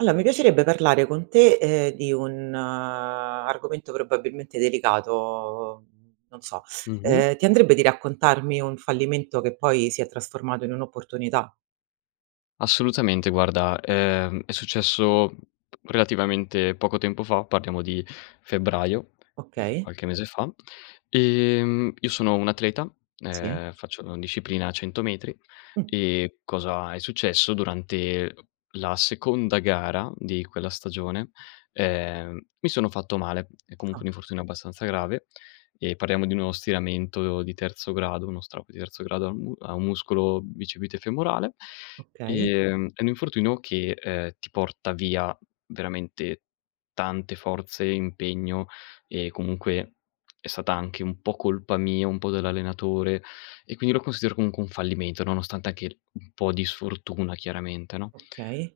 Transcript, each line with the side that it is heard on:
right: Alla mi piacerebbe parlare con te, ehm, di un argomento probabilmente delicato. Non so,
left: Mh-mh.
right: ehm, ti andrebbe di raccontarmi un fallimento che poi si è trasformato in un'opportunità?
left: Assolutamente. Guarda, ehm, è successo relativamente poco tempo fa, parliamo di febbraio, mhmm,
right: Okay.
left: qualche mese fa, e mhmm, io sono un atleta,
right: Sì.
left: ehm, faccio la disciplina 100 m.
right: Mh.
left: E cosa è successo, durante la seconda gara di quella stagione, ehm, mi sono fatto male. È comunque
right: Ah.
left: un infortunio abbastanza grave, ehm, parliamo di uno stiramento di terzo grado, uno strap di terzo grado a un mu a un muscolo bicipite femorale,
right: Okay.
left: ehm, è un infortunio che, ehm, ti porta via veramente tante forze e impegno e comunque, è stata anche un po' colpa mia, un po' dell'allenatore. E quindi, lo considero, comunque, un fallimento, nonostante anche un po' di sfortuna chiaramente, no?
right: Okay.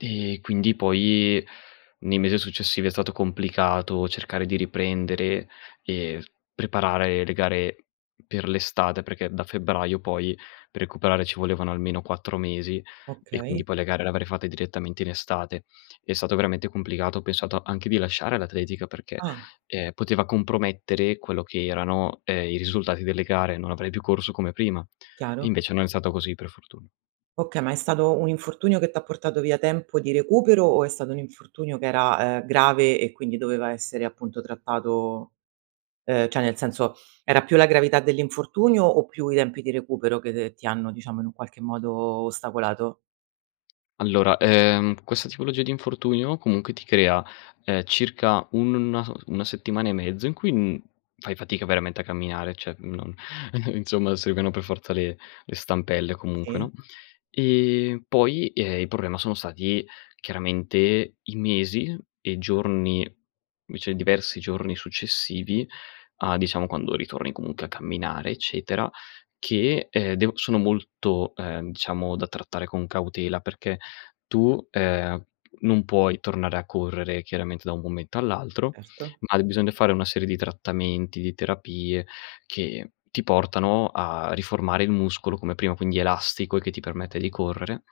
left: Ehm, quindi, poi nei mese successivi è stato complicato cercare di riprendere e s preparare le gare per l'estate. Perché da febbraio poi, per recuperare ci volevano almeno 4 mesi e quindi,
right: Okay.
left: poi le gare le avrei fatte direttamente in estate. È stato veramente complicato. Ho pensato anche di lasciare l'atletica, perché,
right: Ah.
left: ehm, poteva compromettere quello che erano, ehm, i risultati delle gare, non avrei più corso come prima.
right: Chiaro.
left: Invece non è stato così, per fortuna.
right: Okay, ma è stato un infortunio che t'ha portato via tempo di recupero o è stato un infortunio che era, ehm, grave e quindi doveva essere, appunto, trattato ehm, cioè nel senso, era più la gravità dell'infortunio o più i tempi di recupero che, de ti hanno, diciamo, in un qualche modo ostacolato?
left: Allora, ehm, questa tipologia di infortunio comunque ti crea, ehm, circa un na s 1 settimana e mezzo in cui, n fai fatica veramente a camminare. Cioè, non insomma, servivano per forza le le stampelle comunque,
right: Sì.
left: no, ehm, poi, ehm, il problema sono stati chiaramente, i mesi e giorni vece diversi giorni successivi, a diciamo, quando ritorni comunque, a camminare, eccetera che, ehm, devo sono molto, ehm, diciamo, da trattare con cautela, perché tu, ehm, non puoi tornare a correre, chiaramente, da un momento all'altro,
right: Erto.
left: ma bisogna fare una serie di trattamenti, di terapie che ti portano a riformare il muscolo come prima, quindi elastico e che ti permette di correre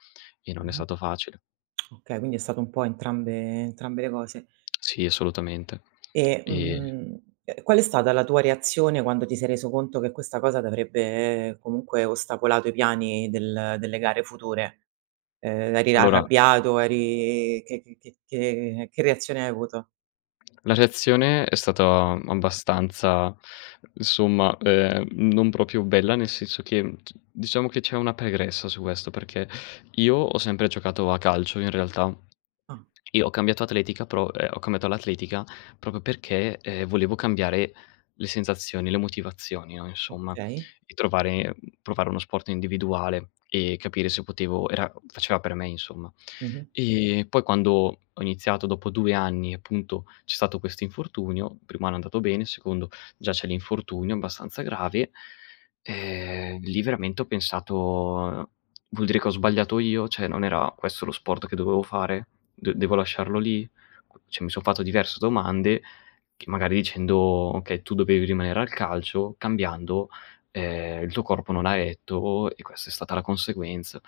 left: e non è
right: Mh-mh.
left: stato facile.
right: Okay, quindi è stato un po' entrambe entrambe le cose.
left: Sì, assolutamente
right: E,
left: ehm
right: mhmm, ehm, qual è stata la tua reazione quando ti sei reso conto che questa cosa t'avrebbe, comunque, ostacolato i piani del delle gare future? Ehm, eri
left: Allora
right: arrabbiato, eri che che che che che reazione hai avuto?
left: La reazione è stata abbastanza insomma, ehm, non proprio bella, nel senso che, mhmm, c diciamo che c'è una pregressa su questo, perché io ho sempre giocato a calcio in realtà.
right: Ah.
left: E ho cambiato atletica pro ehm, ho cambiato all'atletica proprio perché, ehm, volevo cambiare le sensazioni, le motivazioni, no, insomma,
right: Okay.
left: di trovare mhmm, provare uno sport individuale e capire se potevo era faceva per me insomma.
right: Mh-mh.
left: Ehm, poi, quando ho iniziato dopo 2 anni appunto, c'è stato questo infortunio, il primo anno è andato bene, il secondo già c'è l'infortunio abbastanza grave. Ehm, lì veramente ho pensato: "Vuol dire che ho sbagliato io? Cioè, non era questo lo sport che dovevo fare? D devo lasciarlo lì?" Q cioè, mi son fatto diverse domande che, magari dicendo: "Okay, tu dovevi rimanere al calcio, cambiando, ehm, il tuo corpo non ha retto, e questa è stata la conseguenza".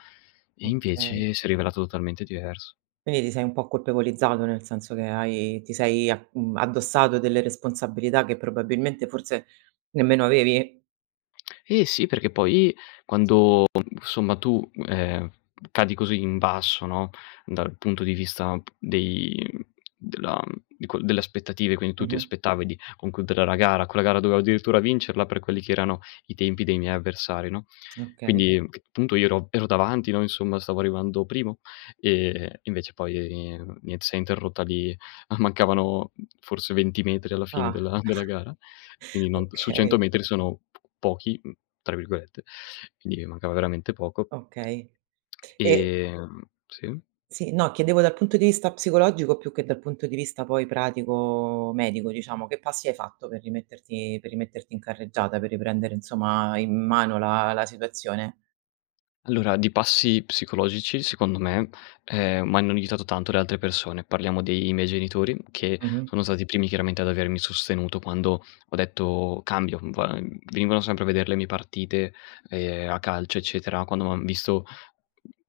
left: E
right: Okay.
left: invece, si è rivelato totalmente diverso.
right: Quindi, ti sei un po' colpevolizzato, nel senso che hai ti sei a mhmm, addossato delle responsabilità che probabilmente forse nemmeno avevi?
left: Eh sì, perché poi, quando somma tu, ehm, cadi così in basso, no, dal punto di vista p dei mhmm, della mhmm, dico delle aspettative, quindi, tu ti
right: Mh-mh.
left: aspettavi di concludere la gara. Quella gara dovevo addirittura vincerla per quelli che erano i tempi dei miei avversari, no,
right: Okay.
left: quindi, c punto io ero ero davanti, no, insomma stavo arrivando primo, ehm, invece poi nien s'è interrotta lì. Ah mancavano forse 20 metri alla fine
right: Ah.
left: della della gara, quindi non su
right: Okay.
left: 100 m sono p "pochi", mhmm, tra virgolette, quindi mi mancava veramente poco.
right: Okay, ehm
left: Ehm, sì?
right: sì, no. Chiedevo dal punto di vista psicologico, più che dal punto di vista poi, pratico-medico diciamo. Che passi hai fatto per rimetterti per rimetterti in carreggiata? Per riprendere, insomma, in mano la la situazione?
left: Allora, di passi psicologici secondo me, ehm, m'hanno aiutato tanto le altre persone. Parliamo dei miei genitori, che
right: Mh-mh.
left: sono stati i primi chiaramente ad avermi sostenuto quando ho detto: "Cambio"; Vua venivano sempre a vedere le mie partite, ehm, a calcio, eccetera. Quando m'han visto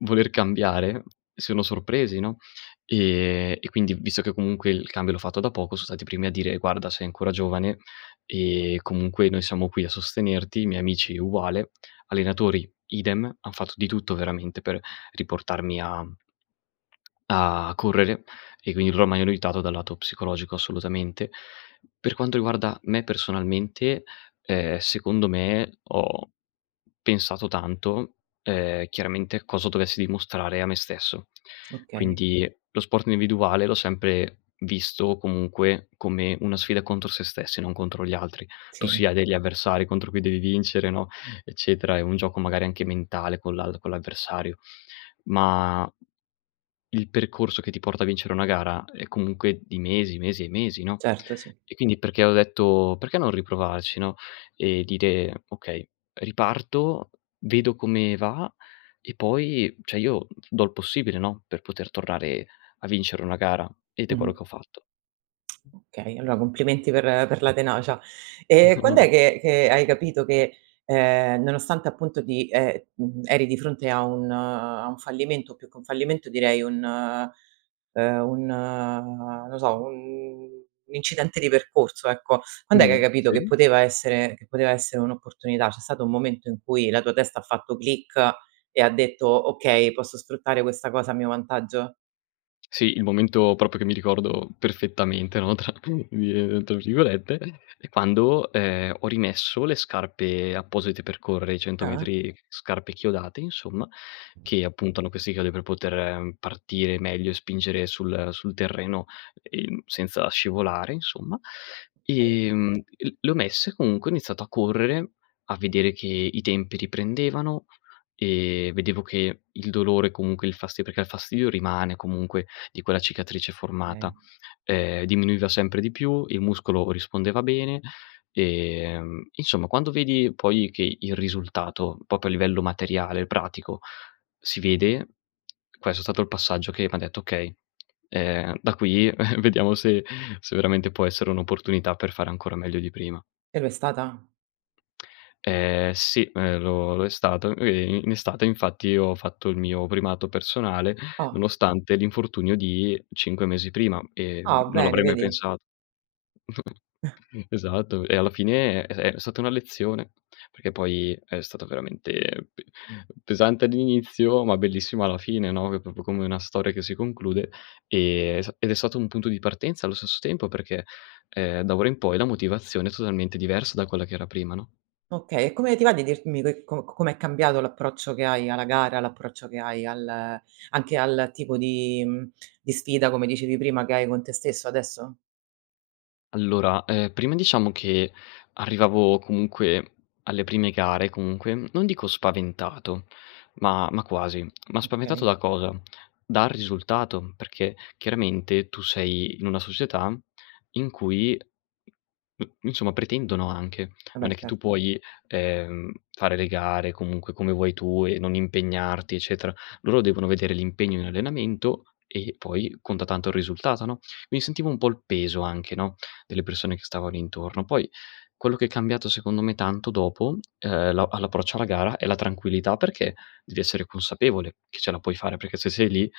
left: voler cambiare, si sono sorpresi, no, ehm, e quindi, visto che comunque il cambio l'ho fatto da poco, so stati primi a dire: "Guarda, sei ancora giovane, ehm, comunque noi siamo qui a sostenerti." I miei amici uguale, allenatori idem, han fatto di tutto veramente per riportarmi a a correre e quin loro m'hanno aiutato dal lato psicologico assolutamente. Per quanto riguarda me personalmente, ehm, secondo me, ho pensato tanto, ehm, chiaramente cosa dovessi dimostrare a me stesso.
right: Okay.
left: Quindi, lo sport individuale l'ho sempre visto, comunque, come una sfida contro se stessi e non contro gli altri. Tu sì,
right: Sì.
left: hai degli avversari contro cui devi vincere, no, eccetera. È un gioco, magari anche mentale con l'al con l'avversario. Ma il percorso che ti porta a vincere una gara è comunque di mesi, mesi e mesi, no,
right: Certo, sì.
left: e quindi perché ho detto: "Perché non riprovarci no?" E dire: "Okay, riparto, vedo come va e poi cioè, io do l possibile, no, per poter tornare a vincere una gara." Ed è quello
right: Mh-mh.
left: che ho fatto.
right: Okay, allora complimenti per per la tenacia. Ehm, quand'è che che hai capito che, ehm, nonostante, appunto, di ehm, mhmm, eri di fronte a un a un fallimento? Più che un fallimento, direi un ehm, un no so, un incidente di percorso, ecco. Quand'è che hai
left: Mh.
right: capito che
left: Sì.
right: poteva essere che poteva essere un'opportunità? C'è stato un momento in cui la tua testa ha fatto click e ha detto: "Okay, posso sfruttare questa cosa a mio vantaggio?"
left: Sì, il momento proprio che mi ricordo "perfettamente", no, tra vi tra virgolette, è quando, ehm, ho rimesso le scarpe apposite per correre i cento
right: Ah-ah.
left: metri scarpe chiodate insomma, che appunto, hanno questi chiodi per poter partire meglio e spingere sul sul terreno, ehm, senza scivolare insomma.
right: Okay.
left: Ehm, l le ho messe comunque, ho iniziato a correre, a vedere che i tempi riprendevano, ehm, e vedevo che il dolore, comunque il fasti perché il fastidio rimane comunque, di quella cicatrice formata,
right: [unintelligible]
left: ehm, diminuiva sempre di più, il muscolo rispondeva bene, ehm, insomma, quando vedi poi, che il risultato, proprio a livello materiale, pratico, si vede, questo è stato il passaggio che m'ha detto: "Okay, ehm, da qui vediamo se se veramente può essere un'opportunità per fare ancora meglio di prima."
right: E lo è stata?
left: Ehm, sì, ehm, lo lo è stato. Ehm, i in estate infatti, ho fatto il mio primato personale,
right: Ah!
left: nonostante l'infortunio di 5 mesi prima e
right: Ah,
left: non
right: bene,
left: l'avrei mai
right: vedi?
left: pensat esatto. E alla fine è uhm, è stata una lezione, perché poi è stato veramente p pesante all'inizio, ma bellissimo alla fine, no, è proprio come una storia che si conclude, ehm, è sta ed è stato un punto di partenza allo stesso tempo, perché, ehm, da ora in poi la motivazione è totalmente diversa da quella che era prima, no?
right: Okay, e come ti va di dirmi che co c com'è cambiato l'approccio che hai alla gara, l'approccio che hai al anche al tipo di mhmm, di sfida, come dicevi prima, che hai con te stesso adesso?
left: Allora, ehm, prima, diciamo che arrivavo, comunque, alle prime gare, comunque, mhmm, non dico spaventato, ma ma quasi. Ma, spaventato
right: Okay.
left: da cosa? Dal risultato, perché, chiaramente, tu sei in una società in cui mhmm, insomma, pretendono anche.
right: Eh
left: Non
right: beh,
left: è che tu
right: serto.
left: puoi, ehm, fare le gare, comunque, come vuoi tu e non impegnarti, eccetera. Loro devono vedere l'impegno in allenamento, e poi conta tanto il risultato, no, quindi sentivo un pò il peso anche, no, delle persone che stavano intorno. Poi quello che è cambiato, secondo me, tanto dopo, uhm, la all'approccio alla gara è la tranquillità, perché devi essere consapevole che ce la puoi fare, perché se sei lì,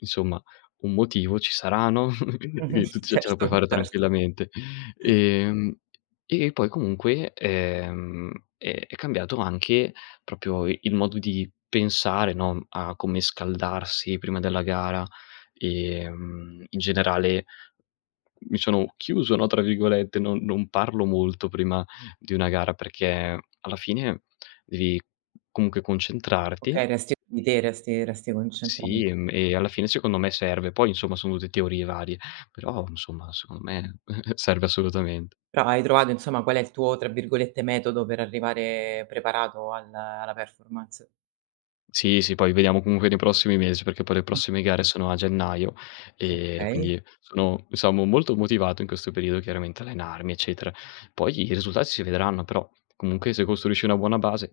left: insomma, un motivo ci sarà, no,
right: Mh-mh.
left: [unintelligible] tut ce ce la
right: Certo,
left: puoi fare
right: certo.
left: tranquillamente. Ehm, e poi comunque, ehm, è è cambiato anche proprio il modo di pensare, no, mhmm, a come scaldarsi prima della gara, ehm, in generale mi sono "chiuso," no, tra virgolette, non non parlo molto prima di una gara perché, alla fine devi, comunque concentrarti
right: Okay, resti di te, resti resti concentra
left: Sì, mhmm, e alla fine secondo me serve; poi, insomma, sono tutte teorie varie però, insomma, secondo me serve assolutamente.
right: Però, hai trovato insomma qual è il tuo, tra virgolette, "metodo," per arrivare preparato al la performance.
left: Sì, sì. Poi vediamo, comunque, nei prossimi mes perché poi le
right: Mh.
left: prossime gare sono a gennaio, ehm,
right: Okay.
left: quindi sono diciamo molto motivato in questo periodo, chiaramente, allenarmi, eccetera. Poi, i risulta si vedranno però, comunque, se costruisci una buona base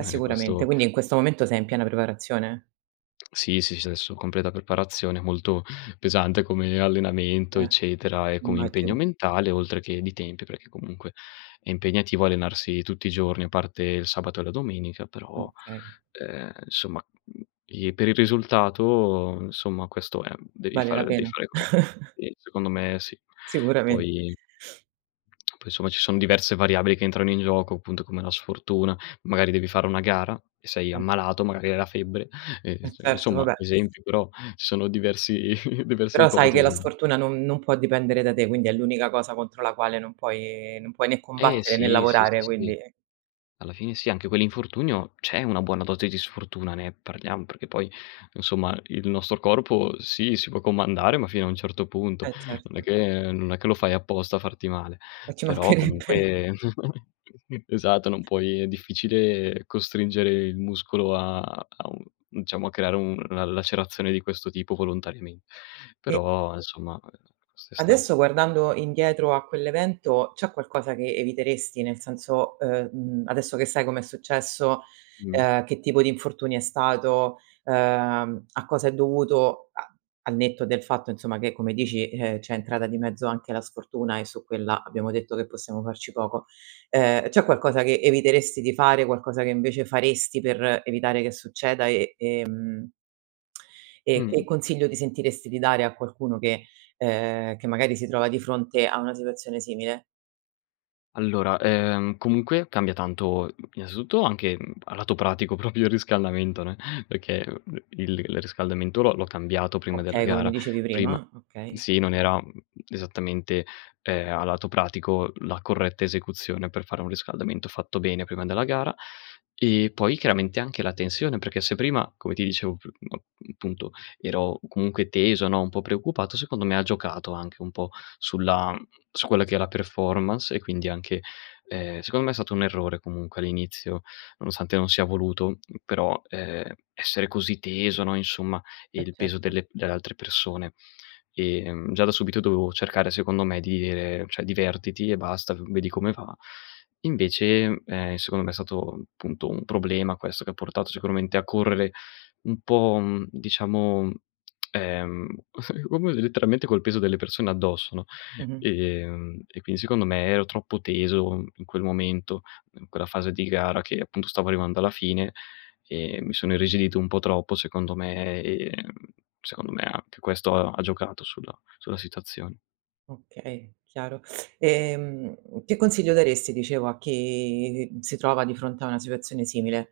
right: Eh,
left: è
right: sicuramente.
left: questo
right: Quindi, in questo momento sei in piena preparazione?
left: Sì, sì, sci, adesso completa preparazione, molto pesante come allenamento
right: Eh,
left: eccetera e come impegno
right: immagino.
left: mentale, oltre che di tempi perché, comunque, è impegnativo allenarsi tutti i giorni a parte il sabato e la domenica però,
right: Okay.
left: uhm, insomma, mhmm, i per il risultato, insomma, questo è, mhmm, devi
right: Vale
left: fare
right: la
left: devi
right: pena.
left: fare questo. Sì, secondo me sì.
right: Sicuramen
left: Poi poi, insomma, ci son diverse variabili che entrano in gioco, appunto, come la sfortuna, magari devi fare una gara e sei
right: Mh.
left: ammalato, magari hai la febbre, ehm,
right: Eh
left: ins
right: certo, va
left: insomma,
right: beh.
left: esempio, però ci sono diversi diverse
right: Però sai che la
left: ipotesi.
right: sfortuna non non può dipendere da te, quindi è l'unica cosa contro la quale non puoi non puoi né
left: Eh
right: combattere né
left: sì, sì, sì,
right: lavorare
left: sì.
right: quindi
left: Alla fine sì. Anche quell'infortunio, c'è una buona dose di sfortuna, ne parliamo perché poi, insomma, il nostro corpo, sì, si può comandare ma fino a un certo punto,
right: Eh,
left: non è
right: certo.
left: che non è che lo fai apposta a farti male,
right: E ci
left: però
right: mancherebbe!
left: comunque, esatto, non puoi è difficile costringere il muscolo a a un diciamo, a creare una lacerazione di questo tipo volontariamen
right: E
left: però insomma questo è stato.
right: Adesso, guardando indietro a quell'evento c'è qualcosa che eviteresti? Nel senso: uhm, mhmm, adesso che sai com'è successo,
left: Mh.
right: uhm, che tipo di infortunio è stato, uhm, a cosa è dovuto a al netto del fatto, insomma, che come dici, uhm, c'è entrata di mezzo anche la sfortuna e su quella abbiamo detto che possiamo farci poco; ehm, c'è qualcosa che eviteresti di fare, qualcosa che invece faresti per evitare che succeda e, ehm, e che
left: Mh.
right: consiglio ti sentiresti di dare a qualcuno che, uhm, che magari si trova di fronte a una situazione simile?
left: Allora, ehm, comunque cambia tanto, innanzitutto anche, mhmm, a lato pratico proprio il riscaldamento, ne, perché, uhm, il l riscaldamento l'ho l'ho cambiato prima della
right: Okay, come mi
left: gara,
right: dicevi
left: prima
right: prima?
left: mhmm,
right: Okay.
left: sì, non era, mhmm, esattamente, ehm, a lato pratico, la corretta esecuzione per fare un riscaldamento fatto bene prima della gara, e poi chiaramente anche la tensione, perché se prima, come ti dicevo, piu mhmm, punto, ero comunque teso, no, un pò preoccupato, secondo me ha giocato anche un pò sulla su quella che è la performance, e quindi anche ehm, secondo me è stato un errore, comunque, all'inizio, nonostante non sia voluto però, ehm, essere così teso, no, insomma
right: Eh,
left: il peso
right: certo.
left: delle delle altre persone. E, mhmm, già da subito dovevo cercare, secondo me, di ire: "Cioè divertiti e basta, v vedi come va." Invece, mhmm, ehm, secondo me è stato, punto, un problema questo che ha portato sicuramente a correre un pò, mhmm, diciamo, mhmm, ehm, [unintelligible] letteralmente col peso delle persone addosso, no,
right: Mh-mh.
left: ehm, e quindi secondo me ero troppo teso in quel momento, in quella fase di gara che appunto stavo arrivando alla fine, e mi sono irrigidito un pò troppo, secondo me, ehm, secondo me anche questo ha ha giocato sulla sulla situazione.
right: Okay, chiaro. Ehm, che consiglio daresti, dicevo, a chi si trova di fronte a una situazione simile?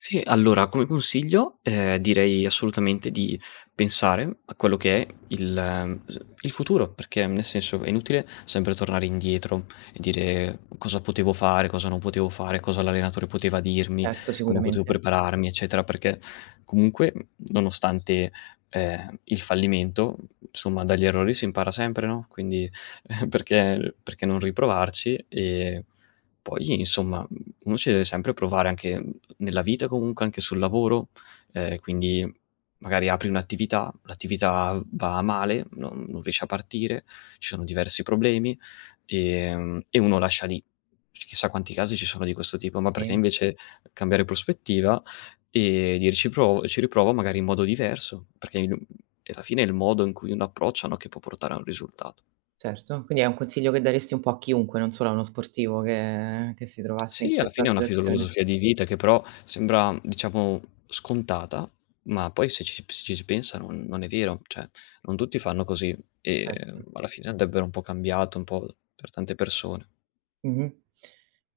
left: Sì, allora come consiglio, ehm, direi assolutamente di pensare a quello che è il s il futuro, perché nel senso, è inutile sempre tornare indietro e dire: "Cosa potevo fare? Cosa non potevo fare? Cosa l'allenatore poteva dirmi?
right: Certo,
left: Come potevo
right: sicuramente.
left: prepararmi? Eccetera," perché comunque, m nonostante, ehm, il fallimento, insomma, dagli errori si impara sempre, no, quindi perché perché non riprovarci? E poi, insomma, uno ci deve sempre provare anche nella vita, comunque anche sul lavoro, ehm, quindi magari apri un'attività, l'attività va male non non riesce a partire, c sono diversi problemi, ehm, e uno lascia lì; chissà quanti casi ci sono di questo tipo. Ma perché,
right: Sì.
left: invece, cambiare prospettiva e dire: "Ci provo e ci riprovo, magari in modo diverso" perché il e alla fine è il modo in cui uno approccia, no, che può portare a un risultato.
right: Certo, quindi è un consiglio che daresti un pò a chiunque, non solo a uno sportivo che che si trovasse in
left: Sì, alla
right: questa
left: fine è una
right: situazione.
left: filosofia di vita che però sembra, mhmm, diciamo scontata, ma poi se ci p si ci pensa non non è vero, cioè non tutti fanno così,
right: Erto.
left: ehm, alla fine andrebbero un pò cambiato, un pò per tante persone.
right: Mh-mh.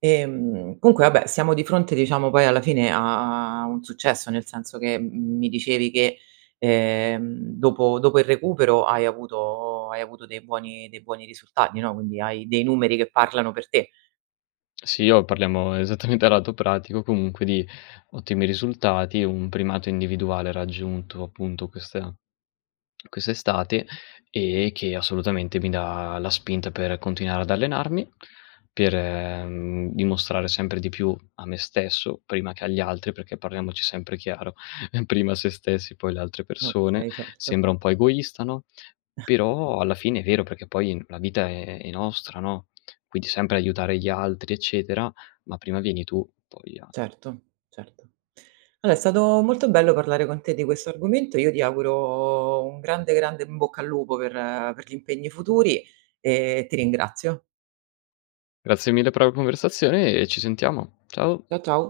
right: Ehm, comunque vabbè, siamo di fronte, diciamo, poi alla fine a a un successo, nel senso che m mi dicevi che, ehm, dopo dopo il recupero hai avuto hai avuto dei buoni dei buoni risultati, no, quindi hai dei numeri che parlano per te.
left: Sì, io parliamo esattamente a lato pratico, comunque, di ottimi risultati. Un primato individuale raggiunto appunto questa questa estate, e che assolutamente mi dà la spinta per continuare ad allenarmi, per, mhmm, dimostrare sempre di più a me stesso, prima che agli altri perché, parliamoci sempre chiaro: prima sé stessi poi, le altre persone,
right: Okay, certo.
left: sembra un pò egoista, no, però, alla fine, è vero, perché poi la vita è è nostra, no, quindi sempre aiutare gli altri eccetera, ma prima vieni tu poi a
right: Certo, certo. Alo è stato molto bello parlare con te di questo argomento. Io ti auguro un grande, grande in bocca al lupo per per gli impegni futuri e ti ringrazio.
left: Grazie mille per la conversazione e ci sentiamo. Ciao.
right: Cia ciao.